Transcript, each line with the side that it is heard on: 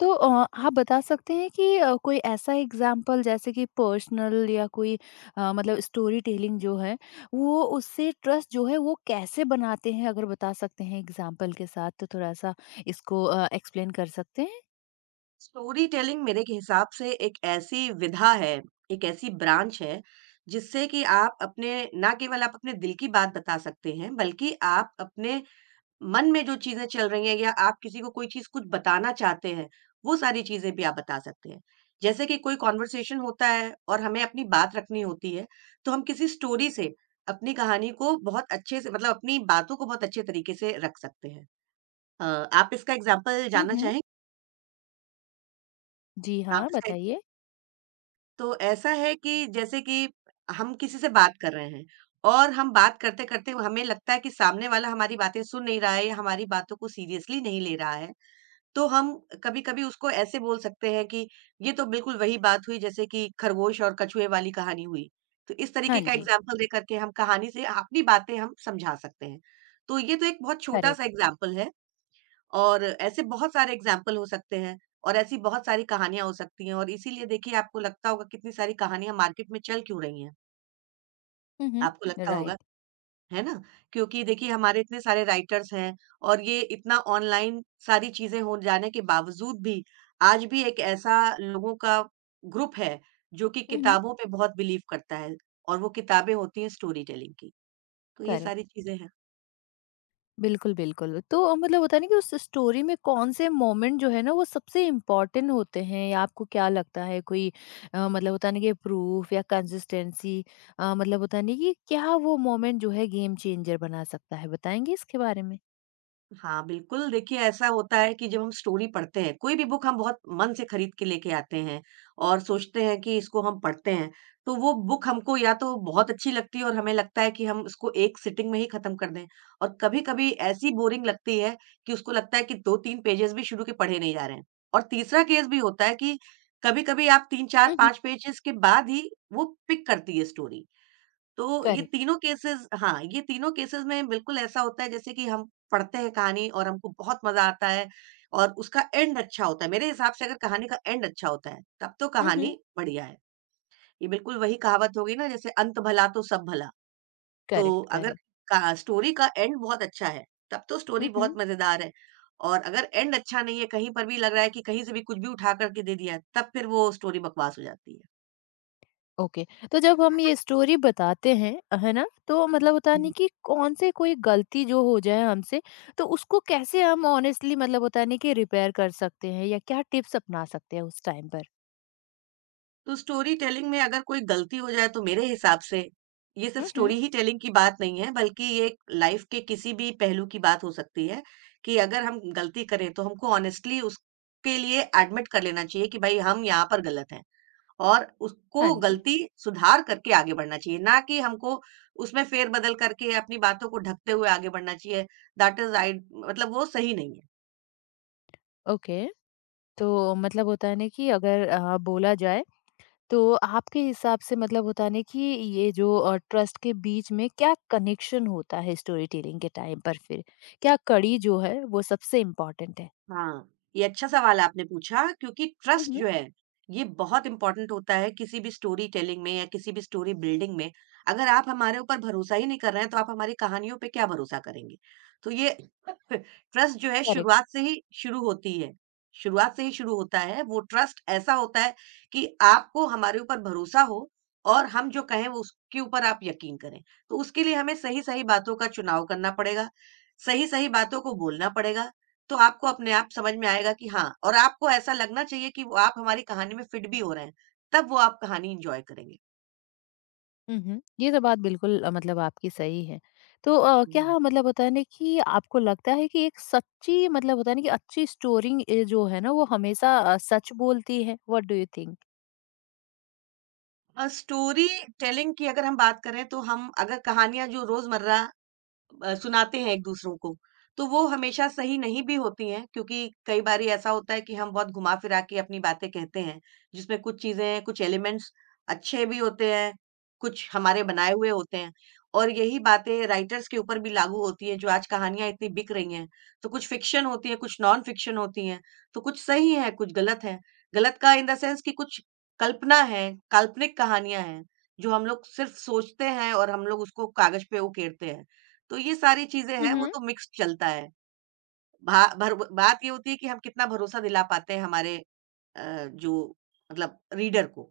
left: तो आप बता सकते हैं कि कोई ऐसा एग्जाम्पल जैसे कि पर्सनल या कोई मतलब स्टोरी टेलिंग जो है वो उससे ट्रस्ट जो है वो कैसे बनाते हैं अगर बता सकते हैं एग्जाम्पल के साथ तो थोड़ा सा इसको एक्सप्लेन कर सकते हैं।
right: स्टोरी टेलिंग मेरे के हिसाब से एक ऐसी विधा है, एक ऐसी ब्रांच है, जिससे कि आप अपने ना केवल आप अपने दिल की बात बता सकते हैं, बल्कि आप अपने मन में जो चीज़ें चल रही हैं या आप किसी को कोई चीज़ कुछ बताना चाहते हैं, वो सारी चीज़ें भी आप बता सकते हैं। जैसे कि कोई कन्वर्सेशन होता है और हमें अपनी बात रखनी होती है, तो हम किसी स्टोरी से अपनी कहानी को बहुत अच्छे से मतलब अपनी बातों को बहुत अच्छे तरीके से रख सकते हैं। अ, आप इसका एग्ज़ाम्पल जानना
left: हम्म।
right: चाहें?
left: जी
right: आप
left: हाँ,
right: इसका
left: बताइए।
right: तो ऐसा है कि जैसे कि हम किसी से बात कर रहे हैं और हम बात करते-करते हमें लगता है कि सामने वाला हमारी बातें सुन नहीं रहा है या हमारी बातों को सीरियसली नहीं ले रहा है, तो हम कभी-कभी उसको ऐसे बोल सकते हैं कि ये तो बिल्कुल वही बात हुई, जैसे कि खरगोश और कछुए वाली कहानी हुई। तो इस तरीके
left: हाँ
right: का
left: जी।
right: एग्ज़ाम्पल दे करके हम कहानी से अपनी बातें हम समझा सकते हैं। तो ये तो एक बहुत छोटा-सा
left: करेक्ट।
right: एग्ज़ाम्पल है और ऐसे बहुत सारे एग्जाम्पल हो सकते हैं और ऐसी बहुत सारी कहानियाँ हो सकती हैं, और इसीलिए देखिए, आपको लगता होगा कितनी सारी कहानियाँ मार्केट में चल क्यों रही हैं, आपको
left: हम्म।
right: लगता
left: राइट।
right: होगा, है ना? क्योंकि देखिए, हमारे इतने सारे राइटर्स हैं और ये इतना ऑनलाइन सारी चीज़ें हो जाने के बावजूद भी आज भी एक ऐसा लोगों का ग्रुप है जो कि
left: हम्म।
right: किताबों पे बहुत बिलीव करता है, और वो किताबें होती हैं स्टोरी टेलिंग की। तो ये
left: करेक्ट।
right: सारी चीज़ें हैं।
left: बिल्कुल, बिल्कुल। तो मतलब होता है ना कि उस स्टोरी में कौन-से मोमेंट जो है ना, वो सबसे इम्पोर्टेंट होते हैं या आपको क्या लगता है कोई मतलब होता है ना कि प्रूफ या कंसिस्टेंसी मतलब होता है ना कि क्या वो मोमेंट जो है गेम चेंजर बना सकता है? बताएँगे इसके बारे में?
right: हाँ, बिल्कुल। देखिए, ऐसा होता है कि जब हम स्टोरी पढ़ते हैं, कोई भी बुक हम बहुत मन से खरीद के लेके आते हैं और सोचते हैं कि इसको हम पढ़ते हैं, तो वो बुक हमको या तो बहुत अच्छी लगती है और हमें लगता है कि हम इसको एक सिटिंग में ही खत्म कर दें, और कभी-कभी ऐसी बोरिंग लगती है कि उसको लगता है कि 2-3 पेजेज़ भी शुरू के पढ़े नहीं जा रहे हैं। और तीसरा केस भी होता है कि कभी-कभी आप 3, 4,
left: हुँ, हुँ।
right: 5 पेजेज़ के बाद ही वो पिक करती है स्टोरी। तो ये
left: करेक्ट।
right: तीनों केसेस हाँ, ये तीनों केसेस में बिल्कुल ऐसा होता है जैसे कि हम पढ़ते हैं कहानी और हमको बहुत मज़ा आता है और उसका एंड अच्छा होता है। मेरे हिसाब से अगर कहानी का एंड अच्छा होता है, तब तो
left: हुँ, हुँ।
right: कहानी बढ़िया है। ये बिल्कुल वही कहावत हो गई ना, जैसे अंत भला तो सब भला। तो
left: करेक्ट,
right: अगर
left: करेक्ट।
right: का स्टोरी का एंड बहुत अच्छा है, तब तो
left: हुँ,
right: स्टोरी बहुत
left: हुँ।
right: मज़ेदार है। और अगर एंड अच्छा नहीं है, कहीं पर भी लग रहा है कि कहीं से भी कुछ भी उठा कर के दे दिया है, तब फिर वो स्टोरी बकवास हो जाती
left: ओके। तो जब हम ये स्टोरी बताते हैं, है ना? तो मतलब होता
right: है।
left: नहीं कि कौन से कोई गलती जो हो जाए हमसे, तो उसको कैसे हम ऑनेस्टली मतलब होता नहीं कि रिपेयर कर सकते हैं या क्या टिप्स अपना सकते हैं उस टाइम पर?
right: तो स्टोरी टेलिंग में अगर कोई गलती हो जाए तो मेरे हिसाब से ये सिर्फ
left: हुँ, हुँ।
right: स्टोरी ही टेलिंग की बात नहीं है, बल्कि ये लाइफ के किसी भी पहलू की बात हो सकती है, कि अगर हम गलती करें तो हमको ऑनेस्टली उसके लिए एडमिट कर लेना चाहिए कि भाई हम यहाँ पर गलत हैं, और उसको
left: हाँ जी।
right: गलती सुधार करके आगे बढ़ना चाहिए, ना कि हमको उसमें फेरबदल करके अपनी बातों को ढकते हुए आगे बढ़ना चाहिए। दैट इज आई मतलब वो सही नहीं है।
left: ओके। तो मतलब होता है ना कि अगर बोला जाए तो आपके हिसाब से मतलब होता है ना कि ये जो ट्रस्ट के बीच में क्या कनेक्शन होता है स्टोरी टेलिंग के टाइम पर फिर? क्या कड़ी जो है वो सबसे इम्पोर्टेंट है?
right: हाँ, ये अच्छा सवाल आपने पूछा क्योंकि
left: हुँ,
right: ट्रस्ट
left: हुँ।
right: जो है, ये बहुत इम्पोर्टेंट होता है किसी भी स्टोरी टेलिंग में या किसी भी स्टोरी बिल्डिंग में। अगर आप हमारे ऊपर भरोसा ही नहीं कर रहे हैं, तो आप हमारी कहानियों पे क्या भरोसा करेंगे? तो ये ट्रस्ट जो है,
left: करेक्ट।
right: शुरुआत से ही शुरू होती है। शुरुआत से ही शुरू होता है। वो ट्रस्ट ऐसा होता है कि आपको हमारे ऊपर भरोसा हो, और हम जो कहें वो उसके ऊपर आप यकीन करें। तो उसके लिए हमें सही-सही बातों का चुनाव करना पड़ेगा, सही-सही बातों को बोलना पड़ेगा। तो आपको अपने आप समझ में आएगा कि हाँ, और आपको ऐसा लगना चाहिए कि वो आप हमारी कहानी में फिट भी हो रहे हैं, तब वो आप कहानी एन्जॉय करेंगे।
left: उहुँ। ये तो बात बिल्कुल मतलब आपकी सही है। तो
right: हुँ।
left: क्या मतलब होता है ना कि आपको लगता है कि एक सच्ची मतलब होता है ना कि अच्छी स्टोरी ए, जो है ना वो हमेशा सच बोलती है? What do you think?
right: Storytelling की अगर हम बात करें तो हम अगर कहानियाँ जो रोज़मर्रा सुनाते हैं एक-दूसरों को, तो वो हमेशा सही नहीं भी होती हैं, क्योंकि कई बारी ऐसा होता है कि हम बहुत घुमा-फिरा के अपनी बातें कहते हैं, जिसमें कुछ चीज़ें, कुछ एलिमेंट्स अच्छे भी होते हैं, कुछ हमारे बनाए हुए होते हैं। और यही बातें राइटर्स के ऊपर भी लागू होती हैं, जो आज कहानियाँ इतनी बिक रही हैं। तो कुछ फ़िक्शन होती है, कुछ नॉन फ़िक्शन होती हैं, तो कुछ सही है, कुछ गलत है। गलत का इन द सेंस कि कुछ कल्पना है, काल्पनिक कहानियाँ हैं, जो हम लोग सिर्फ़ सोचते हैं और हम लोग उसको कागज़ पे उकेरते हैं। तो ये सारी चीज़ें हैं, वो
left: उहुँ,
right: तो मिक्स्ड चलता है। भा भर बात ये होती है कि हम कितना भरोसा दिला पाते हैं हमारे जो मतलब रीडर को,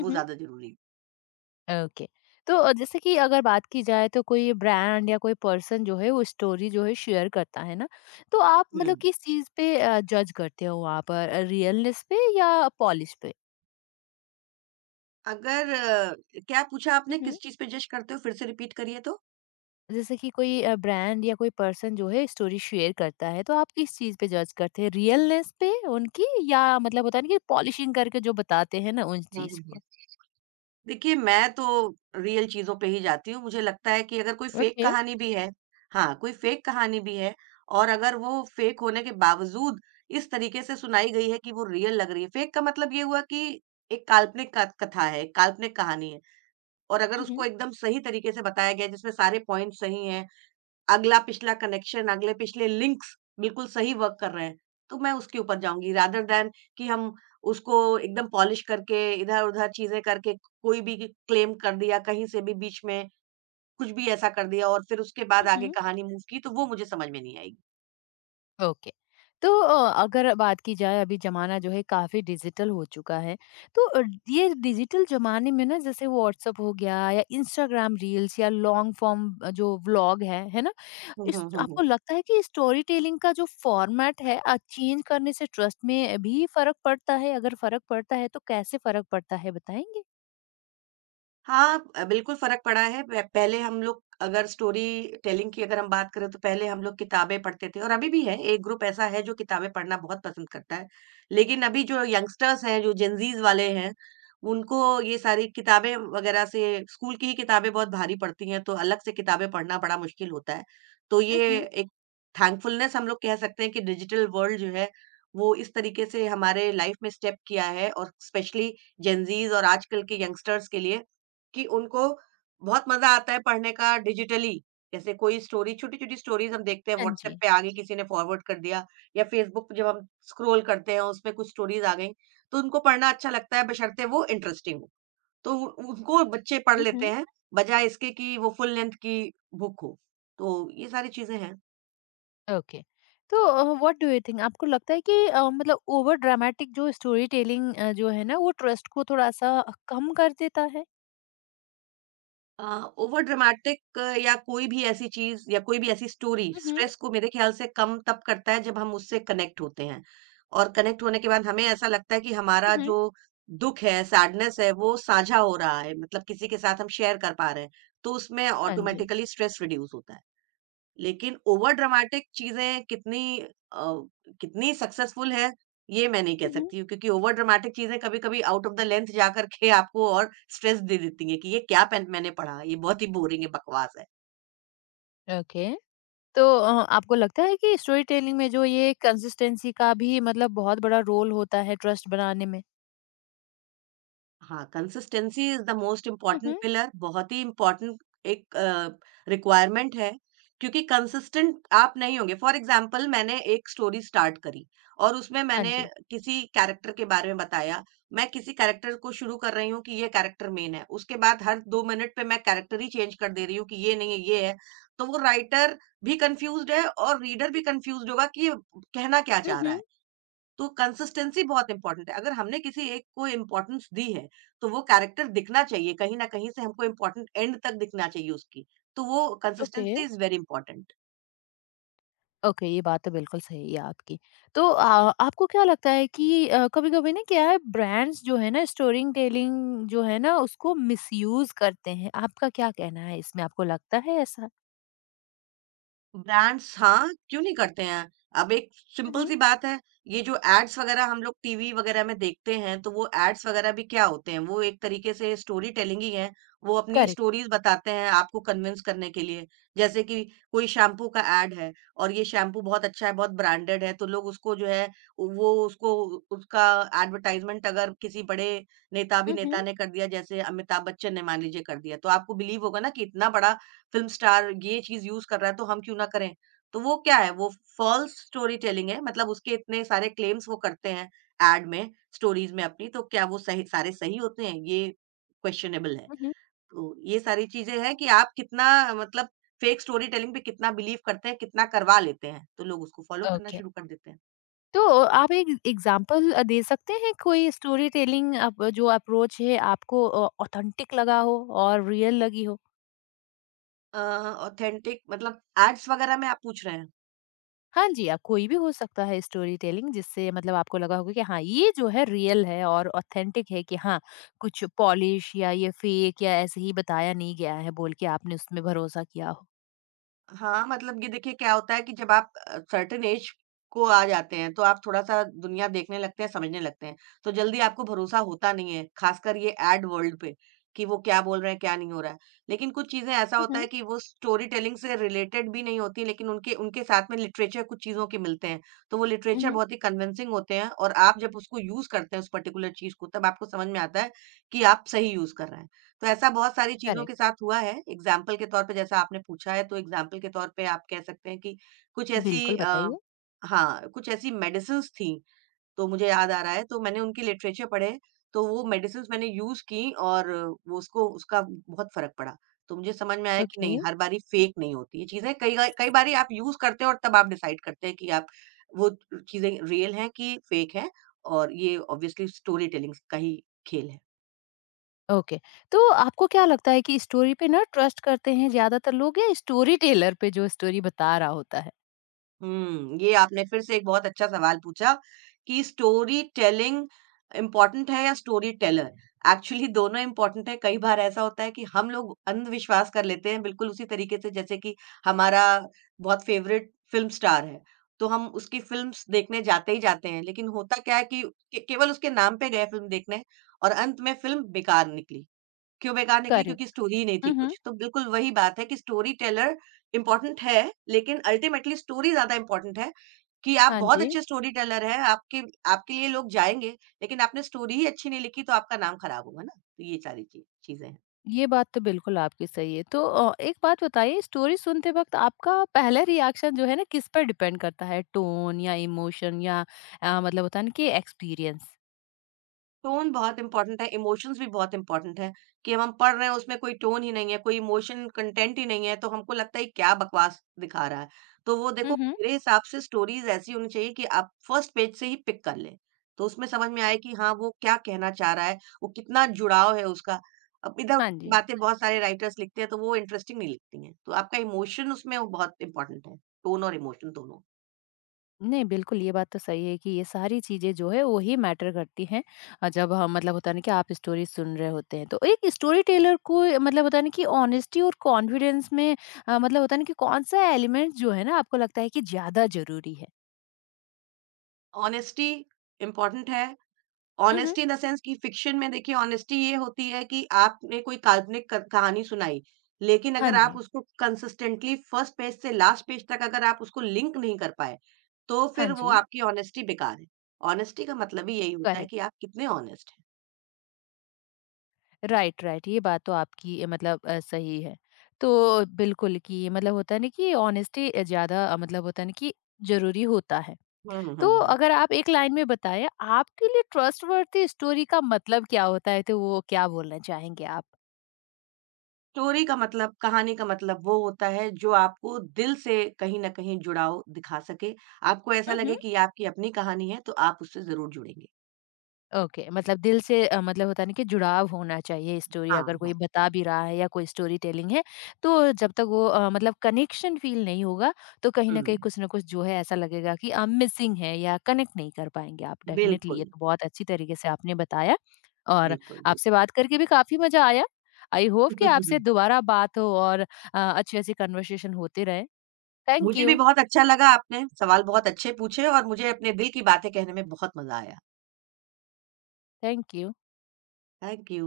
right: वो ज़्यादा ज़रूरी है।
left: ओके। तो जैसे कि अगर बात की जाए तो कोई ब्रांड या कोई पर्सन जो है वो स्टोरी जो है शेयर करता है ना, तो आप
right: हुँ।
left: मतलब किस चीज़ पे जज करते हो वहाँ पर रियलनेस पे या पॉलिश
right: अगर अ, क्या पूछा आपने,
left: पे?
right: किस चीज़ पे जज करते हो? फिर से रिपीट करिए तो?
left: जैसे कि कोई ब्रांड या कोई पर्सन जो है स्टोरी शेयर करता है, तो आप किस चीज़ पे जज करते हैं? रियलनेस पे उनकी या मतलब होता है ना कि पॉलिशिंग करके जो बताते हैं ना उस
right: हम्म
left: चीज़
right: हम्म,
left: को?
right: देखिए, मैं तो रियल चीज़ों पे ही जाती हूँ। मुझे लगता है कि अगर कोई फ़ेक
left: ओके।
right: कहानी भी है, हाँ, कोई फ़ेक कहानी भी है, और अगर वो फ़ेक होने के बावजूद इस तरीके से सुनाई गई है कि वो रियल लग रही है। फ़ेक का मतलब ये हुआ कि एक काल्पनिक क कथा है, एक काल्पनिक कहानी है, और अगर
left: हुँ,
right: उसको
left: हुँ।
right: एकदम सही तरीके से बताया गया है, जिसमें सारे पॉइंट सही हैं, अगला-पिछला कनेक्शन, अगले-पिछले लिंक्स बिल्कुल सही वर्क कर रहे हैं, तो मैं उसके ऊपर जाऊँगी रादर दैन कि हम उसको एकदम पॉलिश करके, इधर-उधर चीज़ें करके कोई भी क्लेम कर दिया, कहीं से भी बीच में कुछ भी ऐसा कर दिया और फिर उसके बाद
left: हुँ,
right: आगे
left: हुँ।
right: कहानी मूव की, तो वो मुझे समझ में नहीं आएगी।
left: ओके। तो अगर बात की जाए अभी ज़माना जो है काफ़ी डिजिटल हो चुका है, तो ये डिजिटल ज़माने में ना जैसे व्हाट्सएप हो गया या इंस्टाग्राम रील्स या लॉन्ग फॉर्म जो व्लॉग है
right: हुँ,
left: इस
right: हुँ, हुँ, हुँ।
left: आपको लगता है कि स्टोरी टेलिंग का जो फॉर्मेट है चेंज करने से ट्रस्ट में भी फ़र्क पड़ता है? अगर फ़र्क पड़ता है तो कैसे फ़र्क पड़ता है बताएँगे?
right: हाँ, बिल्कुल फ़र्क पड़ा है। प पहले हम लोग अगर स्टोरी टेलिंग की अगर हम बात करें तो पहले हम लोग किताबें पढ़ते थे, और अभी भी है, एक ग्रुप ऐसा है जो किताबें पढ़ना बहुत पसंद करता है। लेकिन अभी जो यंगस्टर्स हैं, जो जेनज़ीज़ वाले हैं, उनको ये सारी किताबें वगैरह से स्कूल की ही किताबें बहुत भारी पड़ती हैं, तो अलग से किताबें पढ़ना बड़ा मुश्किल होता है। तो
left: हुँ,
right: ये
left: हुँ।
right: एक थैंकफुलनेस हम लोग कह सकते हैं कि डिजिटल वर्ल्ड जो है, वो इस तरीके से हमारे लाइफ़ में स्टेप किया है, और स्पेशली जेनज़ीज़ और आजकल के यंगस्टर्स के लिए कि उनको बहुत मज़ा आता है पढ़ने का डिजिटली। जैसे कोई स्टोरी, छोटी-छोटी स्टोरीज़ हम देखते हैं,
left: हाँ
right: व्हाट्सएप
left: जी।
right: पे आ गई, किसी ने फॉरवर्ड कर दिया या फ़ेसबुक पे जब हम स्क्रॉल करते हैं उसमें कुछ स्टोरीज़ आ गई, तो उनको पढ़ना अच्छा लगता है बशर्ते वो इंटरेस्टिंग हो। तो उ उनको बच्चे पढ़
left: हुँ,
right: लेते
left: हुँ।
right: हैं, बजाए इसके कि वो फुल लेंथ की बुक हो। तो ये सारी चीज़ें हैं।
left: ओके। तो व्हाट डू यू थिंक आपको लगता है कि मतलब ओवर ड्रामेटिक जो स्टोरी टेलिंग जो है ना वो ट्रस्ट को थोड़ा-सा कम कर देता है?
right: अ, ओवर ड्रामेटिक या कोई भी ऐसी चीज़ या कोई भी ऐसी स्टोरी
left: हुँ, हुँ।
right: स्ट्रेस को मेरे ख़्याल से कम तब करता है जब हम उससे कनेक्ट होते हैं। और कनेक्ट होने के बाद हमें ऐसा लगता है कि
left: हुँ,
right: हमारा
left: हुँ।
right: जो दुःख है, सैडनेस है, वो साझा हो रहा है, मतलब किसी के साथ हम शेयर कर पा रहे हैं, तो उसमें
left: हाँ जी।
right: ऑटोमैटिकली स्ट्रेस रिड्यूस होता है। लेकिन ओवर ड्रामेटिक चीज़ें कितनी सक्सेसफुल है, ये मैं नहीं कह
left: हुँ, हुँ।
right: सकती हूँ, क्योंकि ओवर ड्रामेटिक चीज़ें कभी-कभी आउट ऑफ द लेंथ जा कर के आपको और स्ट्रेस दे देती हैं कि ये क्या पेन मैंने पढ़ा, ये बहुत ही बोरिंग है, बकवास है।
left: ओके। तो आपको लगता है कि स्टोरी टेलिंग में जो ये कंसिस्टेंसी का भी मतलब बहुत बड़ा रोल होता है ट्रस्ट बनाने में?
right: हाँ, consistency is the most
left: hmm,
right: important
left: hmm.
right: Pillar, बहुत ही इम्पोर्टेंट एक रिक्वायरमेंट है, क्योंकि कंसिस्टेंट आप नहीं होंगे। फॉर एग्ज़ाम्पल मैंने एक स्टोरी स्टार्ट करी और उसमें
left: हाँ
right: मैंने
left: जी।
right: किसी कैरेक्टर के बारे में बताया। मैं किसी कैरेक्टर को शुरू कर रही हूँ कि ये कैरेक्टर मेन है, उसके बाद हर 2 मिनट पे मैं कैरेक्टर ही चेंज कर दे रही हूँ कि ये नहीं है, ये है। तो वो राइटर भी कन्फ्यूज़्ड है, और रीडर भी कन्फ्यूज़्ड होगा कि ये कहना क्या
left: हुँ,
right: चाह रहा
left: हुँ।
right: है। तो कंसिस्टेंसी बहुत इंपॉर्टेंट है। अगर हमने किसी एक को इम्पोर्टेंस दी है, तो वो कैरेक्टर दिखना चाहिए, कहीं न कहीं से हमको इम्पोर्टेंट एंड तक दिखना चाहिए उसकी। तो वो
left: okay,
right: consistency is very important.
left: Okay, ये बात तो बिल्कुल सही है आपकी। तो आपको क्या लगता है कि कभी-कभी ना क्या है ब्रांड्स जो है ना स्टोरी टेलिंग जो है ना उसको मिसयूज़ करते हैं, आपका क्या कहना है इसमें? आपको लगता है ऐसा?
right: ब्रांड्स, हाँ, क्यों नहीं करते हैं? अब एक
left: हुँ,
right: सिंपल
left: हुँ।
right: सी बात है, ये जो एड्स वगैरह हम लोग टीवी वगैरह में देखते हैं, तो वो एड्स वगैरह भी क्या होते हैं? वो एक तरीके से स्टोरी टेलिंग ही है। वो अपनी
left: करेक्ट।
right: स्टोरीज बताते हैं आपको कन्विंस करने के लिए। जैसे कि कोई शैम्पू का एड है और ये शैम्पू बहुत अच्छा है, बहुत ब्रांडेड है, तो लोग उसको जो है वो उसको उसका एडवर्टाइज़मेंट अगर किसी बड़े
left: हुँ, हुँ।
right: नेता-अभिनेता ने कर दिया, जैसे अमिताभ बच्चन ने मान लीजिए कर दिया, तो आपको बिलीव होगा ना कि इतना बड़ा फिल्म स्टार ये चीज़ यूज़ कर रहा है तो हम क्यों ना करें? तो वो क्या है वो फ़ॉल्स स्टोरी टेलिंग है मतलब उसके इतने सारे क्लेम्स वो करते हैं एड में, स्टोरीज़ में अपनी तो क्या वो सही सारे सही होते हैं? ये क्वेश्चनेबल है।
left: हुँ, हुँ।
right: तो ये सारी चीज़ें हैं कि आप कितना मतलब फ़ेक स्टोरी टेलिंग पे कितना बिलीव करते हैं, कितना करवा लेते हैं, तो लोग उसको फ़ॉलो करना
left: ओके।
right: शुरू कर देते हैं।
left: तो आप एक एग्ज़ाम्पल दे सकते हैं कोई स्टोरी टेलिंग अप जो अप्रोच है आपको ऑथेंटिक लगा हो और रियल लगी हो?
right: अ, ऑथेंटिक मतलब एड्स वगैरह में आप पूछ रहे हैं?
left: हाँ जी, आप कोई भी हो सकता है स्टोरी टेलिंग जिससे मतलब आपको लगा होगा कि हाँ, ये जो है रियल है और ऑथेंटिक है कि हाँ, कुछ पॉलिश या ये फेक या ऐसे ही बताया नहीं गया है बोल के आपने उसमें भरोसा किया हो।
right: हाँ, मतलब ये देखिए क्या होता है कि जब आप सर्टेन एज को आ जाते हैं, तो आप थोड़ा-सा दुनिया देखने लगते हैं, समझने लगते हैं। तो जल्दी आपको भरोसा होता नहीं है, खासकर ये एड वर्ल्ड पे, कि वो क्या बोल रहे हैं, क्या नहीं हो रहा है। लेकिन कुछ चीज़ें ऐसा
left: हुँ,
right: होता
left: हुँ।
right: है कि वो स्टोरी टेलिंग से रिलेटेड भी नहीं होती, लेकिन उनके उनके साथ में लिटरेचर कुछ चीज़ों के मिलते हैं। तो वो
left: हुँ,
right: लिटरेचर
left: हुँ।
right: बहुत ही कन्विंसिंग होते हैं और आप जब उसको यूज़ करते हैं उस पर्टिकुलर चीज़ को, तब आपको समझ में आता है कि आप सही यूज़ कर रहे हैं। तो ऐसा बहुत सारी चीज़ों के
left: करेक्ट।
right: साथ हुआ है, एग्ज़ाम्पल के तौर पे जैसा आपने पूछा है, तो एग्ज़ाम्पल के तौर पे आप कह सकते हैं कि कुछ ऐसी
left: बिल्कुल,
right: अ,
left: बताइए?
right: हाँ, कुछ ऐसी मेडिसिन्स थीं, तो मुझे याद आ रहा है, तो मैंने उनके लिटरेचर पढ़े, तो वो मेडिसिन्स मैंने यूज़ की और वो उसको उसका बहुत फ़र्क पड़ा। तो मुझे समझ में आया कि
left: ओके।
right: नहीं, हर बारी फ़ेक नहीं होती ये चीज़ें, कई बार कई बारी आप यूज़ करते हो और तब आप डिसाइड करते हैं कि आप वो चीज़ें रियल हैं कि फ़ेक हैं और ये ऑब्वियसली स्टोरी टेलिंग्स का ही खेल है।
left: ओके। तो आपको क्या लगता है कि स्टोरी पे ना ट्रस्ट करते हैं ज़्यादातर लोग या स्टोरी टेलर पे जो स्टोरी बता रहा होता है?
right: हुँ, ये आपने फिर से एक बहुत अच्छा सवाल पूछा कि स्टोरी टेलिंग इम्पोर्टेंट है या स्टोरी टेलर? एक्चुअली दोनों इम्पोर्टेंट है। कई बार ऐसा होता है कि हम लोग अंधविश्वास कर लेते हैं बिल्कुल उसी तरीके से जैसे कि हमारा बहुत फ़ेवरेट फ़िल्म स्टार है, तो हम उसकी फ़िल्म्स देखने जाते ही जाते हैं। लेकिन होता क्या है कि के केवल उसके नाम पे गए फ़िल्म देखने और अंत में फ़िल्म बेकार निकली। क्यों बेकार निकली?
left: करेक्ट।
right: क्योंकि स्टोरी ही नहीं थी
left: हुँ, हुँ।
right: कुछ। तो बिल्कुल वही बात है कि स्टोरी टेलर इम्पोर्टेंट है, लेकिन अल्टीमेटली स्टोरी ज़्यादा इम्पोर्टेंट है कि आप
left: हाँ
right: बहुत
left: जी।
right: अच्छे स्टोरी टेलर हैं, आपके आपके लिए लोग जाएँगे, लेकिन आपने स्टोरी ही अच्छी नहीं लिखी तो आपका नाम खराब होगा ना। तो ये सारी ची चीज़ें हैं।
left: ये बात तो बिल्कुल आपकी सही है। तो एक बात बताइए स्टोरी सुनते वक़्त आपका पहला रिएक्शन जो है ना किस पर डिपेंड करता है? टोन या इमोशन या मतलब होता है ना कि एक्सपीरियंस?
right: टोन बहुत इम्पोर्टेंट है, इमोशंस भी बहुत इम्पोर्टेंट है, कि अब हम पढ़ रहे हैं उसमें कोई टोन ही नहीं है, कोई इमोशन कंटेंट ही नहीं है, तो हमको लगता है क्या बकवास दिखा रहा है। तो वो देखो
left: हुँ, हुँ।
right: मेरे हिसाब से स्टोरीज़ ऐसी होनी चाहिए कि आप फर्स्ट पेज से ही पिक कर लें। तो उसमें समझ में आए कि हाँ, वो क्या कहना चाह रहा है, वो कितना जुड़ाव है उसका। अब इधर
left: हाँ
right: उधर की
left: जी।
right: बातें बहुत सारे राइटर्स लिखते हैं तो वो इंटरेस्टिंग नहीं लिखती हैं। तो आपका इमोशन उसमें वो बहुत इम्पोर्टेंट है, टोन और इमोशन दोनों।
left: नहीं, बिल्कुल ये बात तो सही है कि ये सारी चीज़ें जो है वो ही मैटर करती हैं जब हम मतलब होता है ना कि आप स्टोरी सुन रहे होते हैं। तो एक स्टोरी टेलर को मतलब होता है ना कि ऑनेस्टी और कॉन्फिडेंस में मतलब होता है ना कि कौन-सा एलिमेंट जो है ना आपको लगता है कि ज़्यादा ज़रूरी है?
right: ऑनेस्टी इम्पोर्टेंट है।
left: हुँ, हुँ।
right: ऑनेस्टी इन द सेंस कि फ़िक्शन में देखिए ऑनेस्टी ये होती है कि आपने कोई काल्पनिक क कहानी सुनाई, लेकिन
left: हाँ
right: अगर आप
left: जी।
right: उसको कंसिस्टेंटली फर्स्ट पेज से लास्ट पेज तक अगर आप उसको लिंक नहीं कर पाए, तो
left: हाँ
right: फिर वो
left: जी।
right: आपकी ऑनेस्टी बेकार है। ऑनेस्टी का मतलब ही यही होता है कि
left: करेक्ट।
right: आप कितने ऑनेस्ट हैं।
left: Right, right. ये बात तो आपकी सही है। तो बिल्कुल कि मतलब होता है ना कि ऑनेस्टी ज़्यादा मतलब होता है ना कि ज़रूरी होता है।
right: हुँ, हुँ,
left: तो
right: हुँ।
left: अगर आप एक लाइन में बताएँ, आपके लिए ट्रस्टवर्थी स्टोरी का मतलब क्या होता है? तो वो क्या बोलना चाहेंगे आप?
right: स्टोरी का मतलब, कहानी का मतलब वो होता है जो आपको दिल से कहीं न कहीं जुड़ाव दिखा सके, आपको ऐसा
left: हुँ,
right: लगे
left: हुँ।
right: कि ये आपकी अपनी कहानी है, तो आप उससे ज़रूर जुड़ेंगे।
left: ओके, मतलब दिल से मतलब होता है ना कि जुड़ाव होना चाहिए स्टोरी
right: हाँ,
left: अगर कोई
right: हाँ।
left: बता भी रहा है या कोई स्टोरी टेलिंग है तो जब तक वो मतलब कनेक्शन फील नहीं होगा तो कहीं
right: हुँ,
left: ना कहीं कुछ ना कुछ जो है ऐसा लगेगा कि हम मिसिंग है या कनेक्ट नहीं कर पाएंगे आप डेफिनेटली ये
right: बिल्कुल,
left: तो बहुत अच्छी तरीके से आपने बताया और
right: बिल्कुल, बिल्कुल।
left: आपसे बात करके भी काफी मजा आया। आई होप कि आपसे दोबारा बात हो और अच्छी अच्छी कन्वर्सेशन होते रहे। थैंक
right: मुझे भी
left: यू।
right: बहुत अच्छा लगा आपने सवाल बहुत अच्छे पूछे और मुझे अपने दिल की बातें कहने में बहुत मज़ा आया।
left: Thank you.
right: Thank you.